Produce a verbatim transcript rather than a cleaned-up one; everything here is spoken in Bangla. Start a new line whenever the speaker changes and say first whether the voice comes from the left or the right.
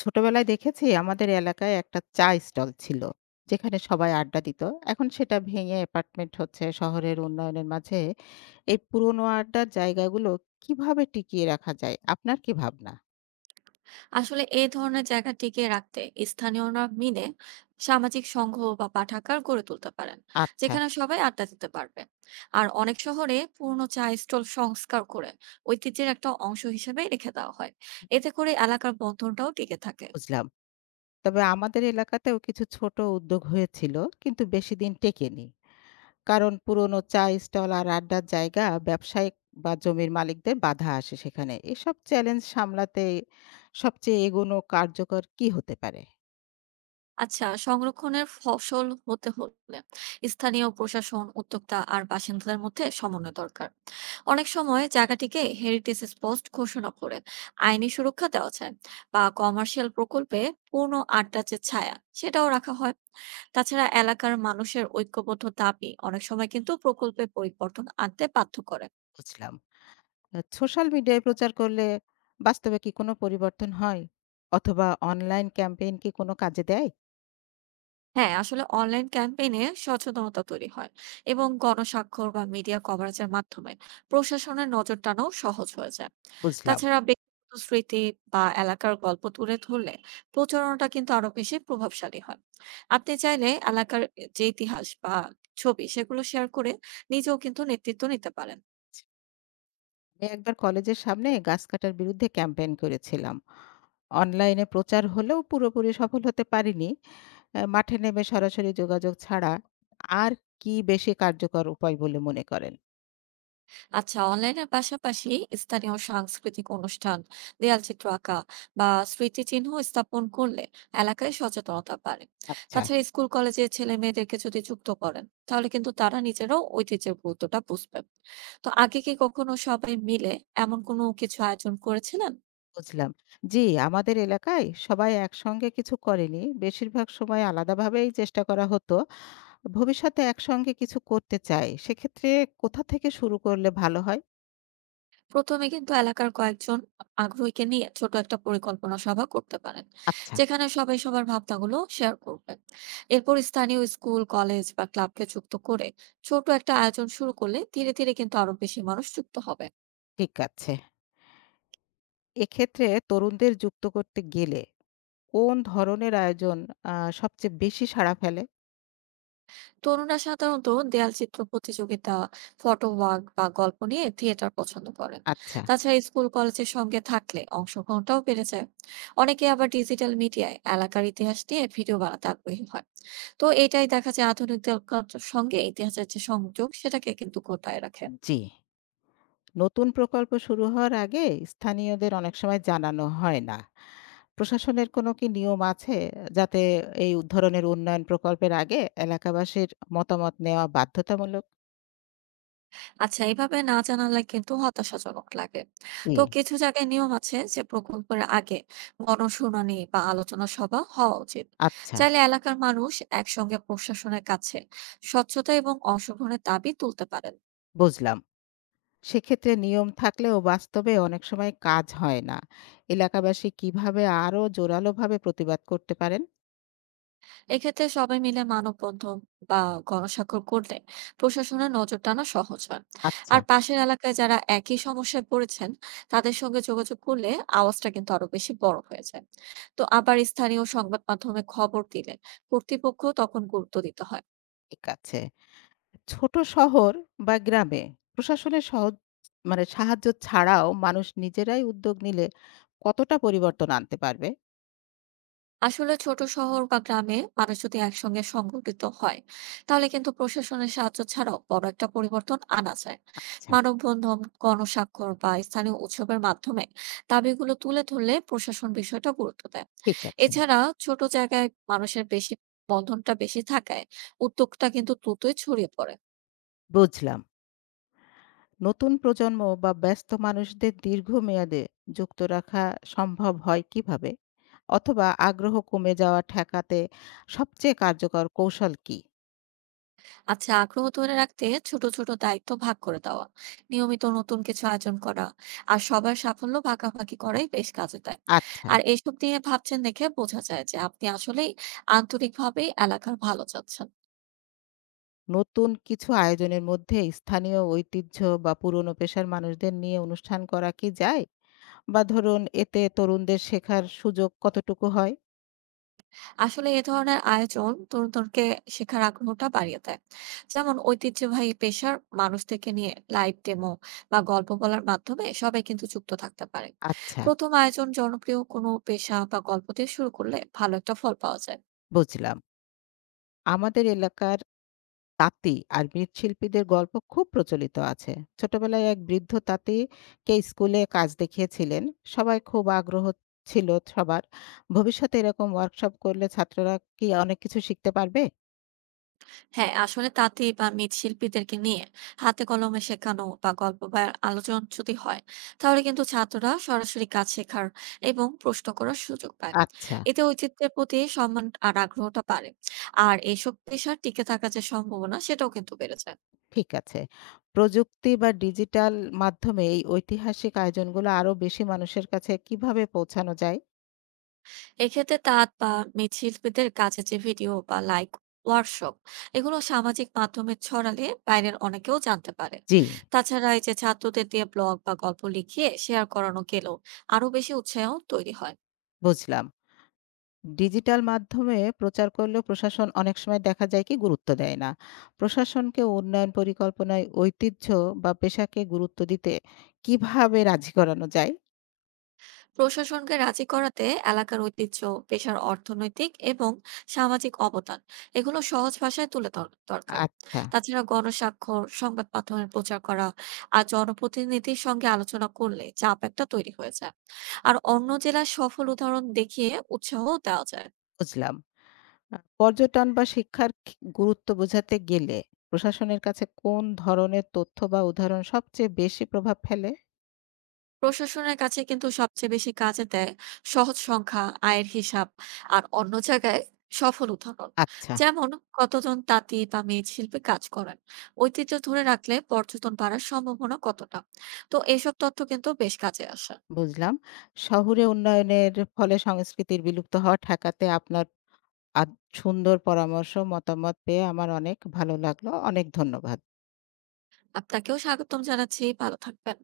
left: ছোটবেলায় দেখেছি আমাদের এলাকায় একটা চা স্টল ছিল যেখানে সবাই আড্ডা দিত। এখন সেটা ভেঙে অ্যাপার্টমেন্ট হচ্ছে শহরের উন্নয়নের মাঝে। এই পুরনো আড্ডার জায়গাগুলো কিভাবে টিকিয়ে রাখা যায়, আপনার কি ভাবনা?
right: আসলে এই ধরনের জায়গা টিকিয়ে রাখতে স্থানীয়রা মিলে সামাজিক সংঘ বা পাঠাগার গড়ে তুলতে পারেন,
left: আচ্ছা।
right: যেখানে সবাই আড্ডা দিতে পারবে। আর অনেক শহরে পুরনো চা স্টল সংস্কার করে ঐতিহ্যের একটা অংশ হিসেবে রেখে দেওয়া হয়। এতে করে এলাকার বন্ধনটাও টিকে থাকে।
left: বুঝলাম, তবে আমাদের এলাকাতেও কিছু ছোট উদ্যোগ হয়েছিল কিন্তু বেশি দিন টেকেনি। কারণ পুরনো চা স্টল আর আড্ডার জায়গা ব্যবসায়িক বা জমির মালিকদের বাধা আসে সেখানে। এসব চ্যালেঞ্জ সামলাতে সবচেয়ে এগোনো কার্যকর কি হতে পারে?
right: আচ্ছা, সংরক্ষণের ফসল হতে হলে স্থানীয় প্রশাসন, উদ্যোক্তা আর বাসিন্দাদের মধ্যে সমন্বয় দরকার। অনেক সময় জায়গাটিকে হেরিটেজ স্পট ঘোষণা করে আইনি সুরক্ষা দেওয়া যায়, বা কমার্শিয়াল প্রকল্পে পূর্ণ আড্ডা যে ছায়া, সেটাও রাখা হয়। তাছাড়া এলাকার মানুষের ঐক্যবদ্ধ দাবি অনেক সময় কিন্তু প্রকল্পে পরিবর্তন আনতে বাধ্য করে।
left: বুঝলাম। আ সোশ্যাল মিডিয়ায় প্রচার করলে বাস্তবে কি কোনো পরিবর্তন হয়? অথবা অনলাইন ক্যাম্পেইন কি কোনো কাজে দেয়?
right: হ্যাঁ, আসলে অনলাইন ক্যাম্পেইনে সচেতনতা তৈরি হয় এবং গণস্বাক্ষর বা মিডিয়া কভারেজের মাধ্যমে প্রশাসনের নজর টানাও সহজ হয়ে যায়।
left: বুঝলাম।
right: তাছাড়া ব্যক্তিগত স্মৃতি বা এলাকার গল্প তুলে ধরলে প্রচারণাটা কিন্তু আরো বেশি প্রভাবশালী হয়। আপনি চাইলে এলাকার যে ইতিহাস বা ছবি সেগুলো শেয়ার করে নিজেও কিন্তু নেতৃত্ব নিতে পারেন।
left: জি। আমি একবার কলেজের সামনে গাছ কাটার বিরুদ্ধে ক্যাম্পেইন করেছিলাম। অনলাইনে প্রচার হলেও পুরোপুরি সফল হতে পারিনি। আ মাঠে নেমে সরাসরি যোগাযোগ ছাড়া আর কি বেশি কার্যকর উপায় বলে মনে করেন?
right: আচ্ছা, অনলাইনের পাশাপাশি স্থানীয় সাংস্কৃতিক অনুষ্ঠান, দেয়ালচিত্র আঁকা বা স্মৃতিচিহ্ন স্থাপন করলে এলাকায় সচেতনতা বাড়ে।
left: আচ্ছা।
right: তাছাড়া স্কুল কলেজে ছেলে মেয়েদেরকে যদি যুক্ত করেন, তাহলে কিন্তু তারা নিজেরাও ঐতিহ্যের গুরুত্বটা বুঝবে। তো আগে কি কখনো সবাই মিলে এমন কোনো কিছু আয়োজন করেছিলেন?
left: বুঝলাম। জি, আমাদের এলাকায় সবাই একসঙ্গে কিছু করেনি। বেশিরভাগ সময় আলাদাভাবেই চেষ্টা করা হতো। ভবিষ্যতে একসঙ্গে কিছু করতে চাই, সেক্ষেত্রে কোথা থেকে শুরু করলে ভালো হয়?
right: প্রথমে কিন্তু এলাকার কয়েকজন আগ্রহীকে নিয়ে ছোট একটা পরিকল্পনা সভা করতে পারেন,
left: আচ্ছা।
right: যেখানে সবাই সবার ভাবনাগুলো শেয়ার করবে। এরপর স্থানীয় স্কুল কলেজ বা ক্লাবকে যুক্ত করে ছোট একটা আয়োজন শুরু করলে ধীরে ধীরে কিন্তু আরো বেশি মানুষ যুক্ত হবে।
left: ঠিক আছে। এক্ষেত্রে তরুণদের যুক্ত করতে গেলে কোন ধরনের আয়োজন আ সবচেয়ে বেশি সাড়া ফেলে?
right: তরুণরা সাধারণত দেয়াল চিত্র প্রতিযোগিতা, ফটো ওয়াক বা গল্প নিয়ে থিয়েটার পছন্দ করেন।
left: আচ্ছা।
right: তাছাড়া স্কুল কলেজের সঙ্গে থাকলে অংশগ্রহণটাও বেড়ে যায়। অনেকে আবার ডিজিটাল মিডিয়ায় এলাকার ইতিহাস নিয়ে ভিডিও বানাতে আগ্রহী হয়। তো এটাই দেখা যায়, আধুনিকতার সঙ্গে ইতিহাসের যে সংযোগ সেটাকে কিন্তু গোটায় রাখে।
left: জি। নতুন প্রকল্প শুরু হওয়ার আগে স্থানীয়দের অনেক সময় জানানো হয় না। প্রশাসনের কোনো কি নিয়ম আছে যাতে এই ধরনের উন্নয়ন প্রকল্পের আগে এলাকাবাসীর মতামত নেওয়া বাধ্যতামূলক?
right: আচ্ছা, এভাবে না জানালে কিন্তু হতাশাজনক লাগে।
left: জি।
right: তো কিছু জায়গায় নিয়ম আছে যে প্রকল্পের আগে গণশুনানি বা আলোচনা সভা হওয়া উচিত।
left: আচ্ছা।
right: চাইলে এলাকার মানুষ একসঙ্গে প্রশাসনের কাছে স্বচ্ছতা এবং অংশগ্রহণের দাবি তুলতে পারেন।
left: বুঝলাম। সেক্ষেত্রে নিয়ম থাকলেও বাস্তবে অনেক সময় কাজ হয় না। এলাকাবাসী কিভাবে আরো জোরালোভাবে প্রতিবাদ করতে পারেন?
right: এক্ষেত্রে সবাই মিলে মানববন্ধন বা গণস্বাক্ষর করলে প্রশাসনের নজর টানা সহজ হয়।
left: আচ্ছা।
right: আর পাশের এলাকায় যারা একই সমস্যায় পড়েছেন, তাদের সঙ্গে যোগাযোগ করলে আওয়াজটা কিন্তু আরো বেশি বড় হয়ে যায়। তো আবার স্থানীয় সংবাদ মাধ্যমে খবর দিলে কর্তৃপক্ষ তখন গুরুত্ব দিতে হয়।
left: ঠিক আছে। ছোট শহর বা গ্রামে প্রশাসনের সহজ মানে সাহায্য ছাড়াও মানুষ নিজেরাই উদ্যোগ নিলে কতটা পরিবর্তন আনতে পারবে?
right: আসলে ছোট শহর বা গ্রামে মানুষ যদি একসঙ্গে সংগঠিত হয়, তাহলে কিন্তু প্রশাসনের সাহায্য ছাড়াও বড় একটা পরিবর্তন আনা যায়।
left: আচ্ছা।
right: মানববন্ধন, গণস্বাক্ষর বা স্থানীয় উৎসবের মাধ্যমে দাবিগুলো তুলে ধরলে প্রশাসন বিষয়টা গুরুত্ব দেয়।
left: ঠিক আছে।
right: এছাড়া ছোট জায়গায় মানুষের বেশি বন্ধনটা বেশি থাকায় উদ্যোগটা কিন্তু দ্রুতই ছড়িয়ে পড়ে।
left: বুঝলাম। নতুন প্রজন্ম বা ব্যস্ত মানুষদের দীর্ঘমেয়াদে যুক্ত রাখা সম্ভব হয় কিভাবে? অথবা আগ্রহ কমে যাওয়া ঠেকাতে সবচেয়ে কার্যকর কৌশল কি?
right: আচ্ছা, আগ্রহ ধরে রাখতে ছোট ছোট দায়িত্ব ভাগ করে দেওয়া, নিয়মিত নতুন কিছু আয়োজন করা আর সবার সাফল্য ভাগাভাগি করাই বেশ কাজে দেয়।
left: আচ্ছা।
right: আর এইসব নিয়ে ভাবছেন দেখে বোঝা যায় যে আপনি আসলেই আন্তরিকভাবেই এলাকার ভালো চাচ্ছেন।
left: নতুন কিছু আয়োজনের মধ্যে স্থানীয় ঐতিহ্য বা পুরনো পেশার মানুষদের নিয়ে অনুষ্ঠান করা কি যায়? বা ধরুন এতে তরুণদের শেখার সুযোগ কতটুকু হয়?
right: আসলে এ ধরনের আয়োজন তরুণদেরকে শেখার আগ্রহটা বাড়িয়ে দেয়। যেমন ঐতিহ্যবাহী পেশার মানুষ থেকে নিয়ে লাইভ ডেমো বা গল্প বলার মাধ্যমে সবাই কিন্তু যুক্ত থাকতে পারে।
left: আচ্ছা।
right: প্রথম আয়োজন জনপ্রিয় কোনো পেশা বা গল্প দিয়ে শুরু করলে ভালো একটা ফল পাওয়া যায়।
left: বুঝলাম। আমাদের এলাকার তাঁতি আর মৃৎশিল্পীদের গল্প খুব প্রচলিত আছে। ছোটবেলায় এক বৃদ্ধ তাঁতিকে স্কুলে কাজ দেখিয়েছিলেন। সবাই খুব আগ্রহ ছিল সবার। ভবিষ্যতে এরকম ওয়ার্কশপ করলে ছাত্ররা কি অনেক কিছু শিখতে পারবে?
right: হ্যাঁ, আসলে তাঁতি বা মৃৎশিল্পীদেরকে নিয়ে হাতে কলমে শেখানো বা গল্প বা আলোচনা যদি হয়, তাহলে কিন্তু ছাত্ররা সরাসরি কাজ শেখার এবং প্রশ্ন করার সুযোগ পায়।
left: আচ্ছা।
right: এতে ঐতিহ্যের প্রতি সম্মান আর আগ্রহটা বাড়ে। আর এইসব পেশার টিকে থাকার যে সম্ভাবনা সেটাও কিন্তু বেড়ে যায়।
left: ঠিক আছে। প্রযুক্তি বা ডিজিটাল মাধ্যমে এই ঐতিহাসিক আয়োজনগুলো আরো বেশি মানুষের কাছে কিভাবে পৌঁছানো যায়?
right: এক্ষেত্রে তাঁত বা মৃৎশিল্পীদের কাছে যে ভিডিও বা লাইক ওয়ার্কশপ, এগুলো সামাজিক মাধ্যমে ছড়ালে বাইরের অনেকেও জানতে পারে।
left: জি।
right: তাছাড়া এই যে ছাত্রদের দিয়ে ব্লগ বা গল্প লিখিয়ে শেয়ার করানো গেলেও আরো বেশি উৎসাহ তৈরি হয়।
left: বুঝলাম। ডিজিটাল মাধ্যমে প্রচার করলেও প্রশাসন অনেক সময় দেখা যায় কি গুরুত্ব দেয় না। প্রশাসনকে উন্নয়ন পরিকল্পনায় ঐতিহ্য বা পেশাকে গুরুত্ব দিতে কিভাবে রাজি করানো যায়?
right: প্রশাসনকে রাজি করাতে এলাকার ঐতিহ্য, পেশার অর্থনৈতিক এবং সামাজিক অবদান এগুলো সহজ ভাষায় তুলে ধরা দরকার।
left: আচ্ছা।
right: তাছাড়া গণস্বাক্ষর, সংবাদ মাধ্যমে প্রচার করা আর জনপ্রতিনিধির সঙ্গে আলোচনা করলে চাপ একটা তৈরি হয়ে যায়। আর অন্য জেলার সফল উদাহরণ দেখিয়ে উৎসাহ দেওয়া যায়।
left: বুঝলাম। আহ, পর্যটন বা শিক্ষার কি- গুরুত্ব বোঝাতে গেলে প্রশাসনের কাছে কোন ধরনের তথ্য বা উদাহরণ সবচেয়ে বেশি প্রভাব ফেলে?
right: প্রশাসনের কাছে কিন্তু সবচেয়ে বেশি কাজে দেয় সহজ সংখ্যা, আয়ের হিসাব আর অন্য জায়গায় সফল উদাহরণ।
left: আচ্ছা।
right: যেমন কতজন তাঁতি বা মৃৎশিল্পে কাজ করেন, ঐতিহ্য ধরে রাখলে পর্যটন বাড়ার সম্ভাবনা কতটা। তো এসব তথ্য কিন্তু বেশ কাজে আসে।
left: বুঝলাম। শহুরে উন্নয়নের ফলে সংস্কৃতির বিলুপ্ত হওয়া ঠেকাতে আপনার আদ সুন্দর পরামর্শ, মতামত পেয়ে আমার অনেক ভালো লাগলো। অনেক ধন্যবাদ।
right: আপনাকেও স্বাগতম জানাচ্ছি, ভালো থাকবেন।